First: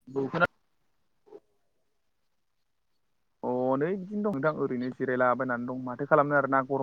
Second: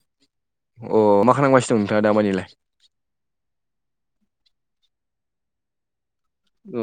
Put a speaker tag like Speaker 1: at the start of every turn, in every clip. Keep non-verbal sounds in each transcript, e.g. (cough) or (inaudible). Speaker 1: (unintelligible)
Speaker 2: अ मा खालामगासिनो दं नोंथाङा दामानिलाय?
Speaker 1: अनेक बिदिनो दं नोंथां ओरैनो जिरायलाबायनानै दं माथो खालामनो आरो।
Speaker 2: ओ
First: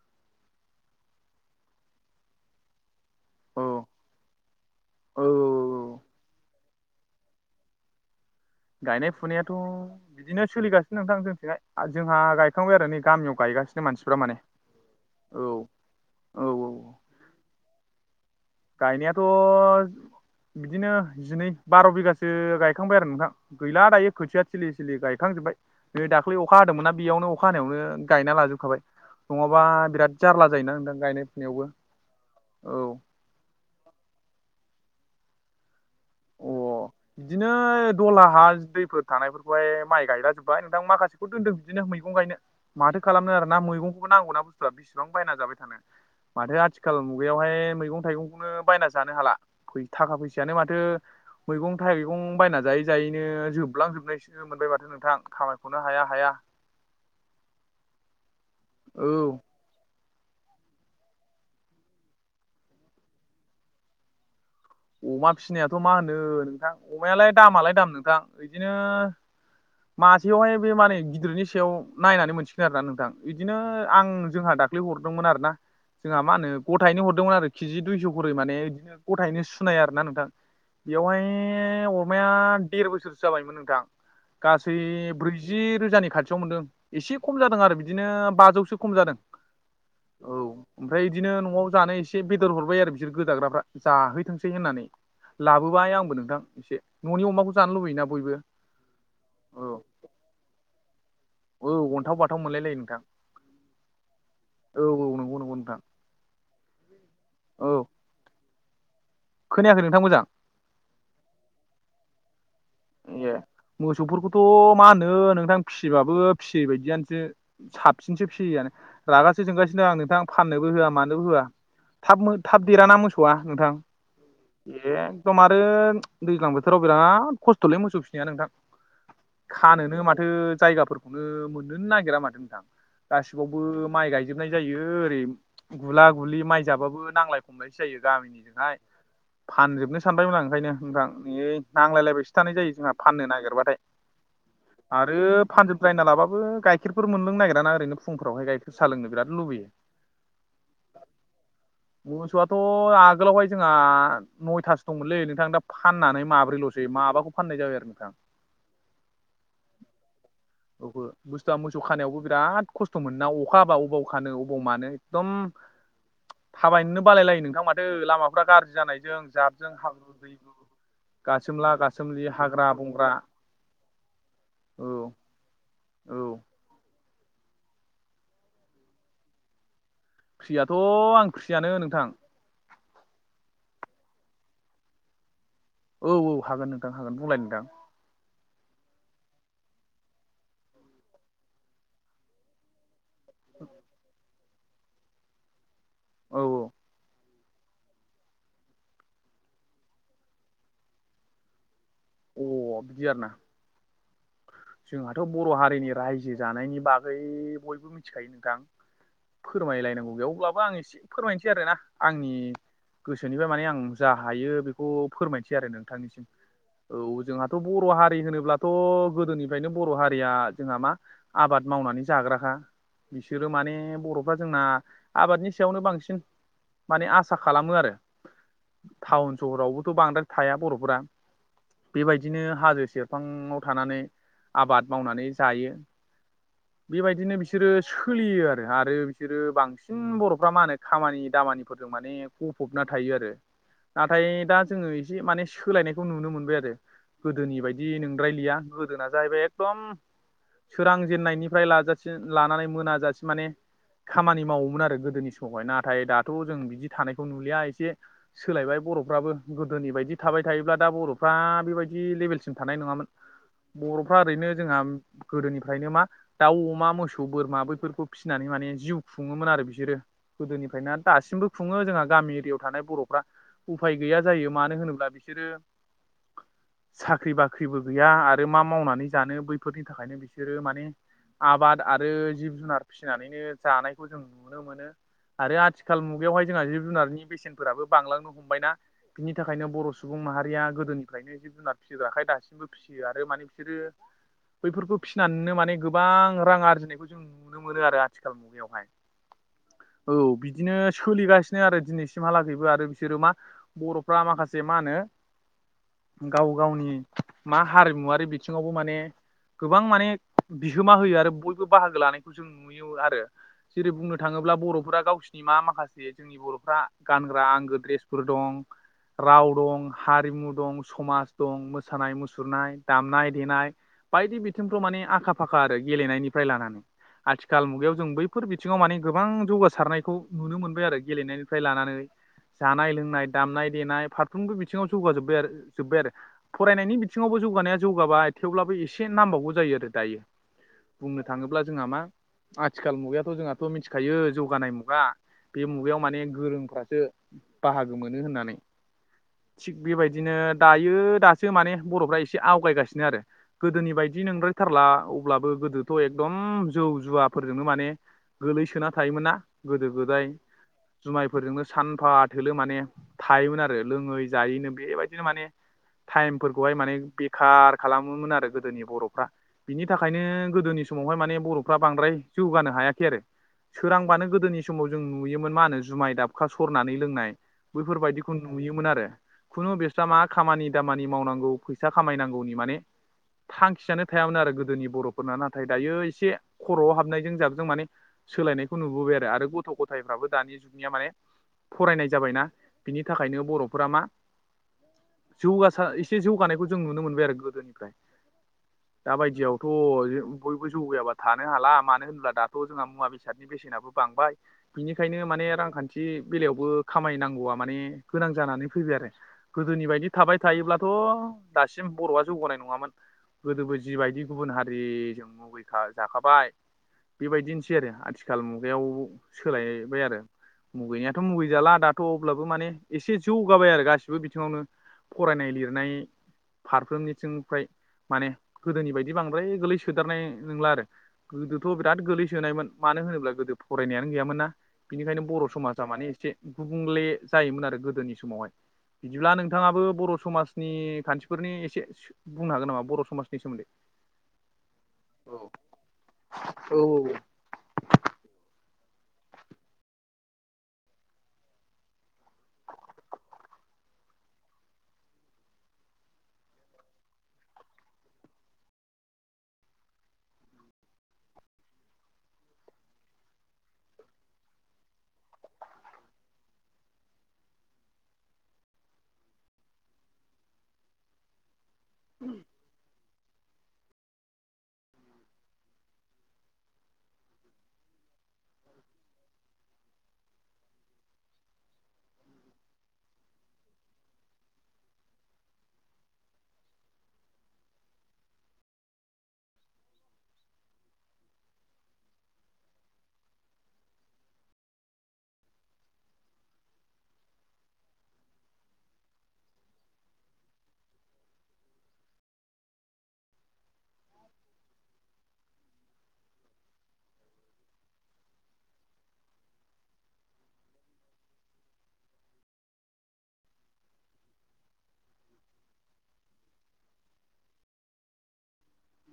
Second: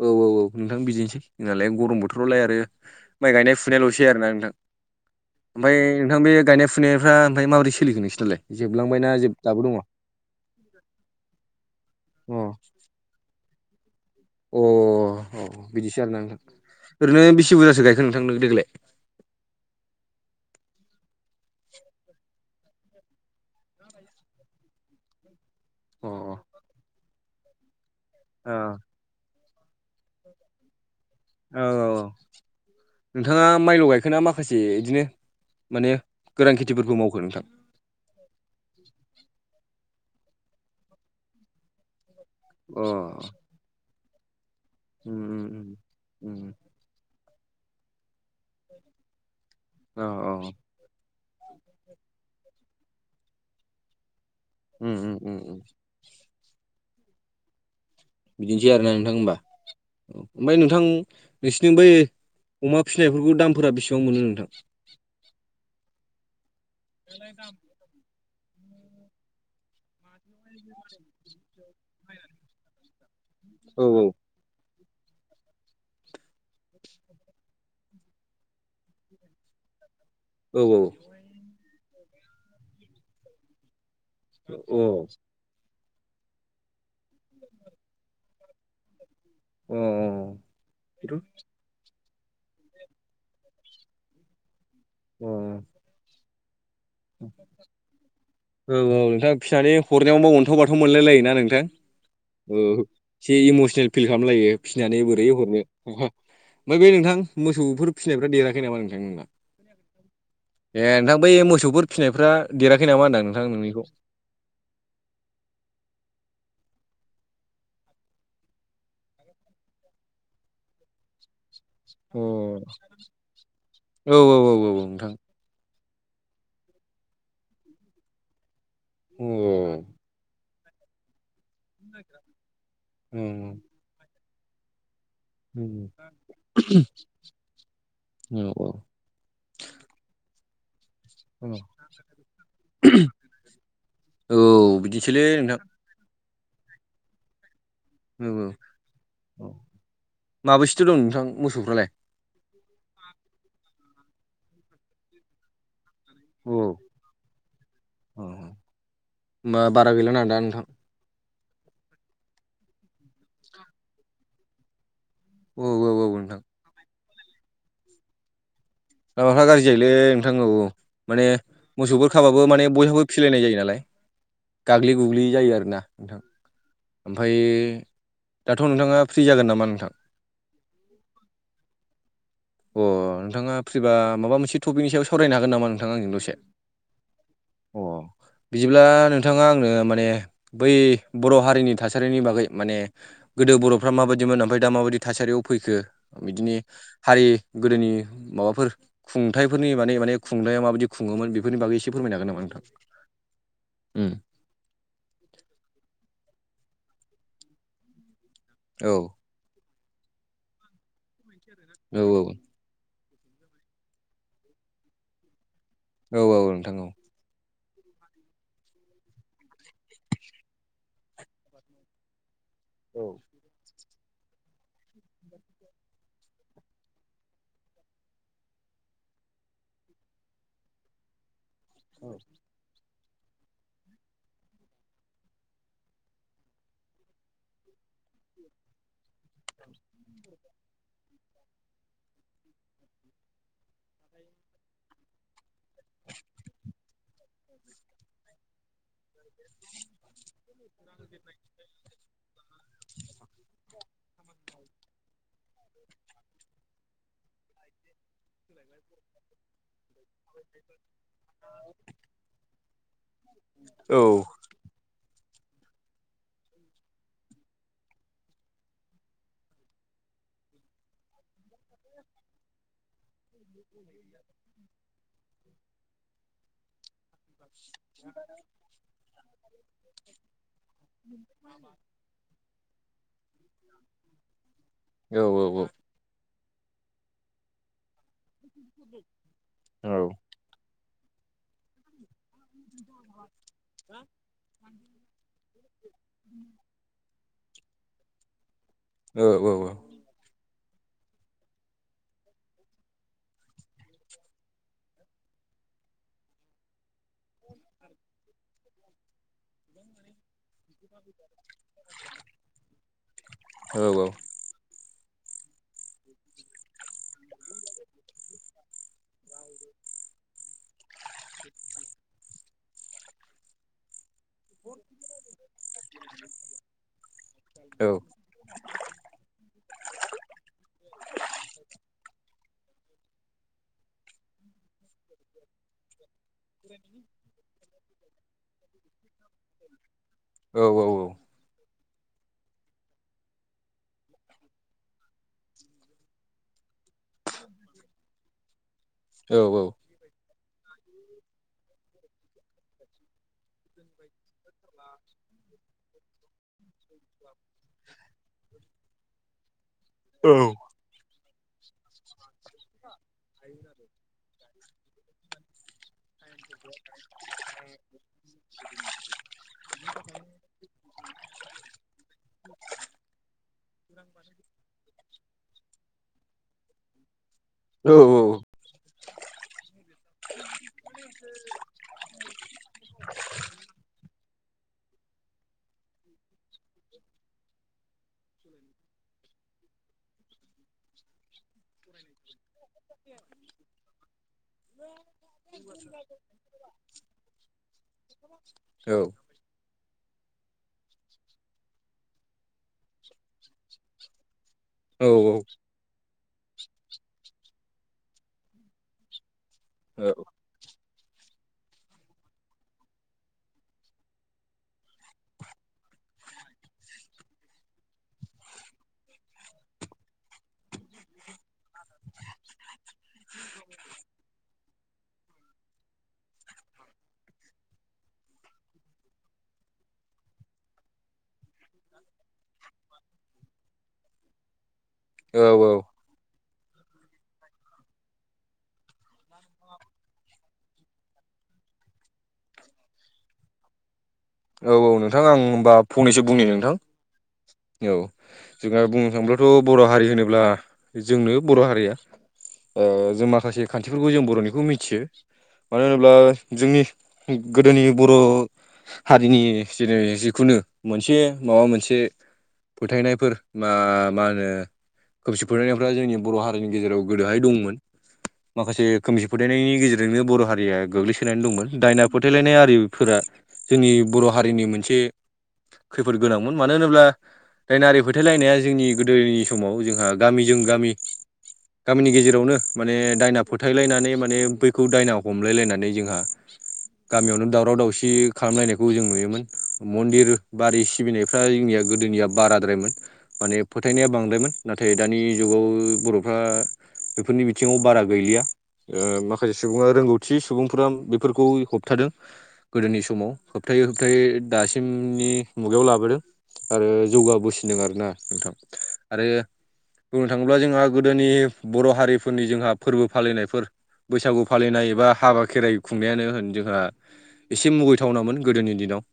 Speaker 2: औ औ औ नोंथां बिदिनोसै जोंनालाय ग'रम बोथोरावलाय आरो। माइ
Speaker 1: औ
Speaker 2: गायनाय-फुनायल'सै आरोना नोंथां
Speaker 1: औ
Speaker 2: ओमफाय नोंथां बे गायनाय फुनायफ्रा ओमफाय माबोरै सोलिगोन नोंसिनालाय? जोबलांबायना जोब
Speaker 1: गायनाय-फुनायाथ'
Speaker 2: दाबो दङ अ
Speaker 1: बिदिनो सोलिगासिनो नोंथां जोंथिजाय जोंहा गायखांबाय आरो नै गामियाव गायगासिनो मानसिफ्रा माने।
Speaker 2: अ
Speaker 1: औ
Speaker 2: अ बिदिसो आरोना नोंथां
Speaker 1: औ औ
Speaker 2: ओरैनो बेसे बुरजासो गायखो नोंथांनों देग्लाय?
Speaker 1: गायनायाथ' बिदिनो जिनै बार' बिगासो गायखांबाय आरो नोंथां। गैला दायो खोथिया थिलि सिलि गायखांजोब्बाय। नै
Speaker 2: अ
Speaker 1: दाख्लै अखा हादोंमोनना बेयावनो अखा हानायावनो गायना लाजोबखाबाय। नङाबा बिराद जारला जायोना नोंथां गायनाय
Speaker 2: औ
Speaker 1: फुनायावबो
Speaker 2: औ औ
Speaker 1: औ
Speaker 2: नोंथाङा माइल' गायखोना माखासे इदिनो माने
Speaker 1: अ
Speaker 2: गोरान खेथिफोरखौ मावखो नोंथां
Speaker 1: बिदिनो दलहा हा दैफोर थानायफोरखौहाय माइ गायला जोब्बाय नोंथां माखासेखौ दोनदों बिदिनो मैगं गायनो।
Speaker 2: अ
Speaker 1: माथो खालामनो आरो ना मैगंखौबो नांगौ ना (unintelligible) बेसेबां
Speaker 2: उम
Speaker 1: बायना
Speaker 2: उम
Speaker 1: जाबाय
Speaker 2: उम
Speaker 1: थानो
Speaker 2: उम
Speaker 1: माथो आथि खाल मुगायावहाय मैगं-थाइगंखौनो बायना जानो हाला
Speaker 2: अ
Speaker 1: थाखा
Speaker 2: अ
Speaker 1: फैसायानो माथो मैगं-थाइगं बायना जायै जायैनो जोबलांजोब (unintelligible) (unintelligible)
Speaker 2: उम उम
Speaker 1: नोंथां
Speaker 2: उम उम
Speaker 1: खामायख'नो हाया हाया।
Speaker 2: बिदिनोसै आरोना
Speaker 1: औ
Speaker 2: नोंथां होमबा। औ ओमफ्राय नोंथां नोंसिोरनि बै अमा फिसिनायफोरखौ दामफोरा बेसेबां मोनो नोंथां?
Speaker 1: अमा फिनायाथ‌ मा होनो नोंथां अमायालाय दामालाय दाम नोंथां। बिदिनो मासेयावहाय बे माने गिदिरनि सायाव नायनानै मोनसिगोन आरोना नोंथां। बिदिनो
Speaker 2: अ
Speaker 1: आं जोंहा दाख्लै हरदोंमोन आरो ना। जोंहा मा होनो गथायनो हरदोंमोन आरो किजि दुइस खरै माने बिदिनो गथायैनो सु सुनाया आरोना नोंथां
Speaker 2: बेथ'
Speaker 1: बेवहाय अमाया देर बोसोरसो जाबायमोन नोंथां।
Speaker 2: अ
Speaker 1: गासै
Speaker 2: औ
Speaker 1: ब्रै जि रोजानि खाथियाव मोनदों एसे खम जादों आरो बिदिनो बाजौसो खम जादों। औ ओमफ्राय बिदिनो नआव जानो एसे बेदर हरबाय आरो बिसोर गोदाग्राफ्रा जाहै थोंसै होननानै लाबोबाय आंबो नोंथां एसे ननि अमाखौ जानो लुबैयोना बयबो।
Speaker 2: औ औ नोंथाङा
Speaker 1: औ
Speaker 2: फिसानि हरनायावबा अनथाव बाथ मोनलाय लायो ना नों नोंथां
Speaker 1: औ अन्थाव बाथाव मोनलाय लायो
Speaker 2: औ
Speaker 1: नोंथां
Speaker 2: एसे इमसनेल फिल खालामलायो
Speaker 1: औ
Speaker 2: फिसिनानै
Speaker 1: औ
Speaker 2: बोरै
Speaker 1: नंगौ नंगौ
Speaker 2: हरनो
Speaker 1: नोंथां
Speaker 2: ओमफ्राय बे नोंथां
Speaker 1: औ
Speaker 2: मोसौफोर फिसिनायफ्रा देराखै नामा नोंथां नोंना?
Speaker 1: खोनायाखै नोंथां मोजां
Speaker 2: ए नोंथां बै मोसौफोर फिनायफ्रा देराखै नामा
Speaker 1: ए
Speaker 2: होनदां? नोंथां नोंनिखौ
Speaker 1: मोसौफोरखौथ मा होननो नोंथां फिसिबाबो फिसियै बायदियानोसो। साबसिनसो फियियानो रागाासो जोंगासिनो दं आं नोंथां फाननोबो होआ मानोबो होआ।
Speaker 2: अ
Speaker 1: थाब थाब देराना मोसौआ नोंथां
Speaker 2: औ औ औ
Speaker 1: ए
Speaker 2: नोंथां
Speaker 1: एकदम आरो दैज्लां बोथोराव बिराद खस्थ'लै मोसौ फिनाया नोंथां।
Speaker 2: अ औ
Speaker 1: खानोनो माथो जायगाफोरखौनो मोन नोनो नागिरा माथो नोंथां गासिबावबो माइ गायजोबनाय जायो ओरै गुला गुलि माइ जाबाबो नांलाय खमलायसो जायो
Speaker 2: औ
Speaker 1: गामिनिजोंहाय। फानजोबनो सानबायमोन आ ओंखायनो नोंथां
Speaker 2: औ
Speaker 1: ए नांलायलायबायसो थानाय जायो जोंहा फाननो नागिरबाथाय
Speaker 2: औ बिदिसोलै
Speaker 1: आरो
Speaker 2: नोंथां
Speaker 1: द्रायना लाबाबबो गाइखेरफोर मोनलों नागिरा ओरैनो फुंफ्रावहाय
Speaker 2: औ
Speaker 1: गाइखेर सा लोंनो बिराद
Speaker 2: औ
Speaker 1: लुबैयो।
Speaker 2: माबैसेथो दं नोंथां मोसौफ्रालाय?
Speaker 1: मोसौआथ आगोलावहाय जोंहा नयथासो दंमोनलै नोंथां दा फाननानै माब्रै लसै माबाखौ फाननाय जाबाय आरो नोंथां
Speaker 2: अ होमबा बारा गैला दा नोंथां
Speaker 1: अ बुस्थुवा मोसौ खानायावबो बिराद खस्थ मोन ना अखा हाबा अबाव खानो अबाव मानो। एकदम
Speaker 2: औ औ औ नोंथां
Speaker 1: थाबायनोननो बालायलायो नोंथां माथो लामाफ गाज्रि जानाय
Speaker 2: लामाफ्रा गाज्रि जायोलै नोंथां औ माने
Speaker 1: गासोमला
Speaker 2: मोसौ
Speaker 1: गासोमलि
Speaker 2: खाबाबो माने
Speaker 1: हाग्रा
Speaker 2: बयहाबो
Speaker 1: बंग्रा
Speaker 2: फिलायनाय जायो नालाय गाग्लि
Speaker 1: औ
Speaker 2: गुग्लि जायो आर ना नोंथां।
Speaker 1: औ
Speaker 2: ओमफ्राय दाथ नोंथाङा फ्रि जागोन नामा नोंथां?
Speaker 1: फ्रियाथ आं फ्रियानो नोंथां।
Speaker 2: अ नोंथाङा फ्रिबा माबा मोनसे टपिकनि सायाव सावरायनो हागोन नामा नों नोंथाङा
Speaker 1: औ
Speaker 2: आंजों
Speaker 1: औ
Speaker 2: दसे
Speaker 1: हागोन नोंथां हागोन बुंलाय नोंथां
Speaker 2: अ बिदिब्ला नोंथाङा आंनो माने बै बर हारिनि थासारिनि बागै माने गोदो बरफ्रा माबायदिमोन ओमफ्राय दा माबायदि थासारियाव फैखो
Speaker 1: औ
Speaker 2: बिदिनो हारि गोदोनि माबाफोर खुंथाइफोरनि माने माने खुंथाया माबायदि खुङोमोन बेफोरनि बागै एसे फोरमायनो हागोन नामा
Speaker 1: औ
Speaker 2: नोंथां?
Speaker 1: अ बिदि आरोना जोंहाथ बर हारिनि रायजो जानायनि बागै बयबो मिथिखायो नोंथां।
Speaker 2: औ।
Speaker 1: फोरमायलायनांगौ ग बेयाव अब्लाबो आं एसे फोरमायनोसै आरोना
Speaker 2: औ
Speaker 1: आंनि गोसोनिफ्राय माने आं जा हायो बेखौ फोरमायसै आरो
Speaker 2: औ
Speaker 1: नोंथांनिसिम।
Speaker 2: औ नोंथां औ
Speaker 1: औ जोंहाथ' बर' हारि होनोब्लाथ' गोदोनिफ्रायनो बर' हारिया जोंहा मा? आबाद मावनानै जाग्राखा बिसो बिसोरो माने बर फ्रा जोंना आबादनि सायावनो बांसिन माने आसा खालामो आरो टाउन सहरावबोथ बांद्राय थाया बर फोरा बेबायदिनो हाजो सेरफाङाव थानानै आबाद मावनानै जायो बेबायदिनो बिसोरो सोलियो आरो आरो बिसोरो बांसिन बर'फ्रा मा होनो खामानि दामानिफोरजों माने गफबना थायो आरो नाथाय दा जोंओ एसे माने सोलायनायखौ नुनो मोनबाय आरो गोदोनि बायदि नोंद्रायलिया गोदोना जाहैबाय एकदम सोरां जेननायनिफ्राय लाजासि लानानै मोनाजासे माने खामानि मावोमोन आरो गोदोनि समावहाय नाथाय दाथ' जों बिदि थानायखौ नुलिया एसे सोलायबाय बर'फ्राबो गोदोनि बायदि थाबाय थायोब्ला दा बर' दा बेबायदि लेभेलसिम थानाय नङामोन
Speaker 2: औ
Speaker 1: बर'फ्रा ओरैनो जोंहा गोदोनिफ्रायनो मा दाउ अमा मोसौ बोरमा बैफोरखौ फिनानै माने जिउ खुङोमोन आरो बिसोरो गोदोनिफ्रायनो दासिमबो खुङो जोंहा गामि एरियायाव थानाय बर'फ्रा उफाय गैया जायो मानो होनोब्ला बिसोरो साख्रि बाख्रिबो गैया आरो मा मावनानै जानो बैफोरनि थाखाय बिसोरो माने आबाद आरो जिब जुनार फिसिनानैनो जानायखौ जों नुनो मोन मोनो
Speaker 2: औ
Speaker 1: आरो
Speaker 2: औ
Speaker 1: आथिखाल मुगायावहाय जोंहा जिब जुनारनि बेसेनफोराबो बांलांनो हमबायना बिनि थाखायनो बर'
Speaker 2: औ
Speaker 1: सुबुं माहारिया गोदोनिफ्रायनो जिब जुनार फिसिग्राखाय दासिमबो फिसियो आरो माने बिसोरो बैफोरखौ फिसिनानैनो माने गोबां रां आरजिनायखौ जों नुनो मोनो आरो आथिखाल मुगायावहाय
Speaker 2: औ औ औ
Speaker 1: औ बिदिनो सोलिगासिनो आरो दिनैसिमहालागैबो आरो बिसोरो मा बर'फ्रा माखासे मा होनो गाव गावनि मा हारिमुवारि बिथिङावबो माने गोबां माने बिहोमा होयो आरो बयबो बाहागो लानायखौ जों नुयो आरो जेरै बुंनो थांङो अब्ला बर'फोरा गावसिोरनि मा माखासे जोंनि बर'फ्रा गानग्रा आंगो द्रेसफोर दं राव ढं हारिमु दं समाज दं मोसानाय मुसुरनाय दामनाय देनाय बायदि बिथिंफ्राव माने आखा फाखा आरो गेलेनायनिफ्राय लानानै आथिखाल
Speaker 2: औ
Speaker 1: मुगायाव जों बै बेफोर बिथिङाव माने गोबां जौगासारनायखौ नुनो मोनबाय आरो गेलेनायनिफ्राय लानानै जानाय लोंनाय दामनाय देनाय फारफ्रोमबो बिथिङाव जौगाजोब्बाय आरो जोबबाय आरो फरायनायनि बिथिङावबो जौगानाया जौगाबाय थेवब्लाबो एसे नांबावगौ जायो आरो दायो
Speaker 2: औ औ औ
Speaker 1: बुंनो थाङोब्ला जोंहा मा आथिखाल मुगायाथ' जोंहाथ' मिथिखायो जौगानाय मुगा बे मुगायाव माने गोरोंफ्रासो बाहागो मोनो होननानै
Speaker 2: औ औ
Speaker 1: थिग बेबायदिनो दायो दासो माने बर'फ्रा एसे आवगायगासिनो आरो गोदोनि बायदि नोंद्रायथारला अब्लाबो गोदोथ' एकदम जौ जुवाफोरजोंनो माने गोलैसोना थायोमोन ना गोदो गोदाय जुमायफोरजोंनो सानफा थोलो माने थायोमोन आरो लोङै जायोनो बेबायदिनो माने टाइमफोरखौहाय माने बेखार खालामोमोन आरो गोदोनि बर'फ्रा बिनि थाखायनो गोदोनि समावहाय माने बर'फ्रा बांद्राय जौगानो हायाखै आरो सोरांबानो गोदोनि समाव जों नुयो मोन मा होनो जुमाय दाबखा सरनानै लोंनाय बैफोरबायदिखौ नुयोमोन आरो खुनु बिफ्रा मा खामानि दामानि मावनांगौ फैसा खामायनांगौनि माने थांखियानो थायामोन आरो गोदोनि बर'फोरना नाथाय दायो एसे खर'आव हाबनायजों जाबजों माने सोलायनायखौ नुबोबाय आरो आरो गथ' गथायफ्राबो दानि जुगनिया माने फरायनाय जाबायना बिनि थाखायनो बर'फोरा मा जौगार एसे जौगानायखौ जों नुनो मोनबाय आरो गोदोनिफ्राय दााबायदियाव थ' बयबो जौगायाबा थानो हाला मानो होनब्ला दाथ' जोंहा मुवा बेसादनि बेसेनाबो बांबाय बिनिखायनो माने रांखान्थि बेलायावबो खामायनांगौआ माने गोनां जानानै फैबाय आरो गोदोनि बायदि थाबाय थायोब्लाथ' दासिम बर'आ जौगानाय नङामोन गोदोबो जिबायदि गुबुन हारिजों मुगैखा जाखाबाय बेबायदिनोसै आरो आथिखाल मुगायाव सोलायबाय आरो। मुगैनायाथ' मुगै जाला दाथ' अब्लाबो माने एसे जौगाबाय आरो गासिबो बेबो बिथिङावनो फरायनाय लिरनाय फारफ्रोमनिथिं फ्र माने गोदोनि बायदि बांद्राय गोलै सोदारनाय नंला आरो। गोदोथ' बिराद गोलैसोनायमोन मानो होनोब्ला गोदो फरायनायानो गैयामोन ना। बिनिखायनो बर' समाजा माने एसे गुबुंले जायोमोन आरो गोदोनि समावहाय बिदिब्ला नोंथाङाबो बर' समाजनि खान्थिफोरनि एसे बुंनो हागोन नामा बर' समाजनि सोमोन्दै
Speaker 2: औ औ नोंथां आं होनबा फंनैसो बुंनि नोंथां। औ जोंहा बुंनो थाङोब्लाथ' बर' हारि होनोब्ला जोंनो बर' हारिया ओ जों माखासे खान्थिफोरखौ जों बर'निखौ मिथियो मानो होनोब्ला जोंनि गोदोनि बर' हारिनि जेनै जिखुनु मोनसे माबा मोनसे फोथायनायफोर मा मा होनो खोमसि फोथायनायफ्रा जोंनि बर' हारिनि गेजेराव गोदोहाय दंमोन माखासे खोमसि फोथायनायनि गेजेरजोंनो बर' हारिया गोग्लैसोनायानै दंमोन दायना फोथायलायनाय आरिफोरा जोंनि बर' हारिनि मोनसे खैफोद गोनांमोन मानो होनोब्ला दायनारि फोथायलायनाया जोंनि गोदोनि समाव जोंहा गामिजों गामि गामिनि गेजेरावनो माने दायना फोथायलायनानै माने बैखौ दायना हमलायलायनानै जोंहा गामियावनो दावराव दावसि खालामलायनायखौ जों नुयोमोन मन्दिर बारि सिबिनायफ्रा जोंनिया गोदोनिया बाराद्रायमोन माने फोथायनाया बांद्रायमोन नाथाय दानि जुगाव बर'फ्रा बेफोरनि बिथिङाव बारा गैलिया ओ माखासे सुबुङा रोंगौथि सुबुंफोरा बेफोरखौ होबथादों गोदोनि सम समाव होबथायै होबथायै दासिमनि मुगायाव लाबोदों। आरो जौगाबोसिदों आरोना नोंथां आरो। बुंनो थाङोब्ला जोंहा गोदोनि बर' हारिफोरनि जोंहा फोरबो फालिनायफोर बैसागु फालिनाय एबा हाबा खेराइ खुंनायानो होन जोंहा एसे मुगै थावनामोन गोदोनि दिनाव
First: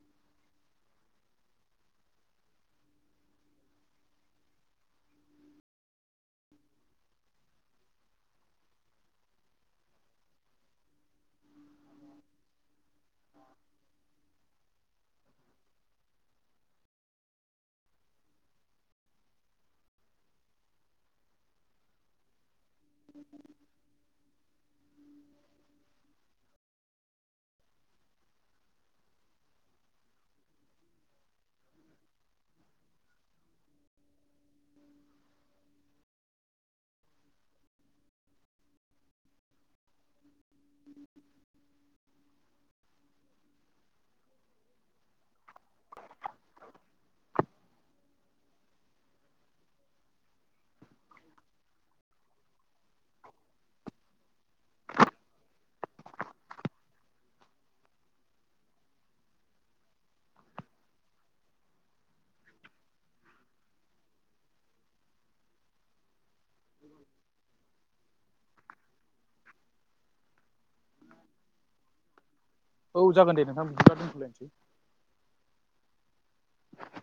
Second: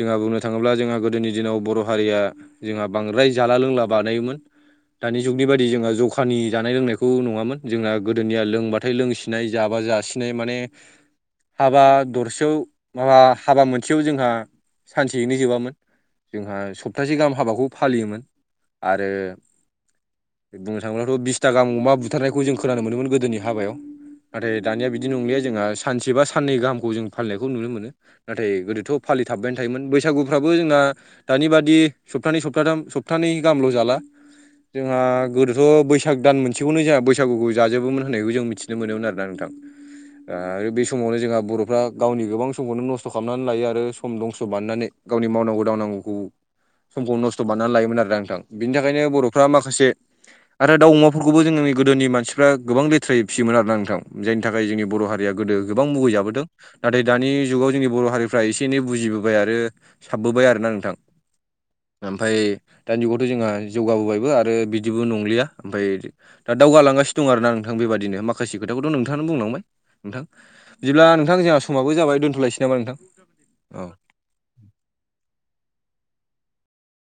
Speaker 2: जोंहा बुंनो थाङोब्ला जोंहा गोदोनि दिनाव बर' हारिया जोंहा बांद्राय जाला लोंला बानायोमोन दानि जुगनि बायदि जोंहा जखानि जानाय लोंनायखौ नङामोन जोंना गोदोनिया लोंबाथाय लोंसि नाय जाबा जासिनाय माने हाबा दरसे माबा हाबा मोनसेयाव जोंहा सानसेयैनो जोबामोन जोंहा सप्तासे गाहाम हाबाखौ फालियोमोन आरो बुंनो थांब्लाथ' बिसथा गाहाममा अमा बुथारनायखौ जों खोनानो मोनोमोन गोदोनि हाबायाव नाथाय दानिया बिदि नंलिया जोंहा सानसे बा साननै गाहामखौ जों फालिनायखौ नुनो मोनो नाथाय गोदोथ' फालिथाबबायानो थायोमोन बैसागुफ्राबो जोंना दानि बादि सप्तानै साथाम सप्तानै गाहामल' जाला जोंहा गोदोथ' बैसाग दान मोनसेखौनो जोंहा बैसागुखौ जाजोबोमोन होननायखौ जों मिथिनो मोनोमोन आरोना नोंथां ओ आरो बे समावनो जोंहा बर'फ्रा गावनि गोबां समखौनो नस्थ' खालामनानै लायो आरो सम दंस' बानायनानै गावनि मावनांगौ दावनांगौखौ समखौ नस्थ' बानायनानै लायोमोन आरो नोंथां बेनि थाखायनो बर'फ्रा माखासे आरो दाउ अमाफोरखौबो जों गोदोनि मानसिफ्रा गोबां लेथ्रायै फियोमोन आरोना नोंथां जायनि थाखाय जोंनि बर' हारिया गोदो गोबां मुगैजाबोदों। नाथाय दानि जुगाव जोंनि बर' हारिफ्रा एसे एनै बुजिबोबाय आरो साबबोबाय आरोोना नोंथां। ओमफ्राय दानि जुगावथ' जोंहा जौगाबोबायबो आरो बिदिबो नंलिया ओमफ्राय दा दावगालांगासिनो दं आर ना नोंथां बेबादिनो माखासे खोथाखौथ' नोंथांनो बुंलांबाय नोंथां। बिदिब्ला नोंथां जोंहा समाबो जाबाय दोनथ'लायसै। नामा नोंथां
Speaker 1: औ जागोन दे
Speaker 2: औ
Speaker 1: नोंथां (inaudible) (inaudible)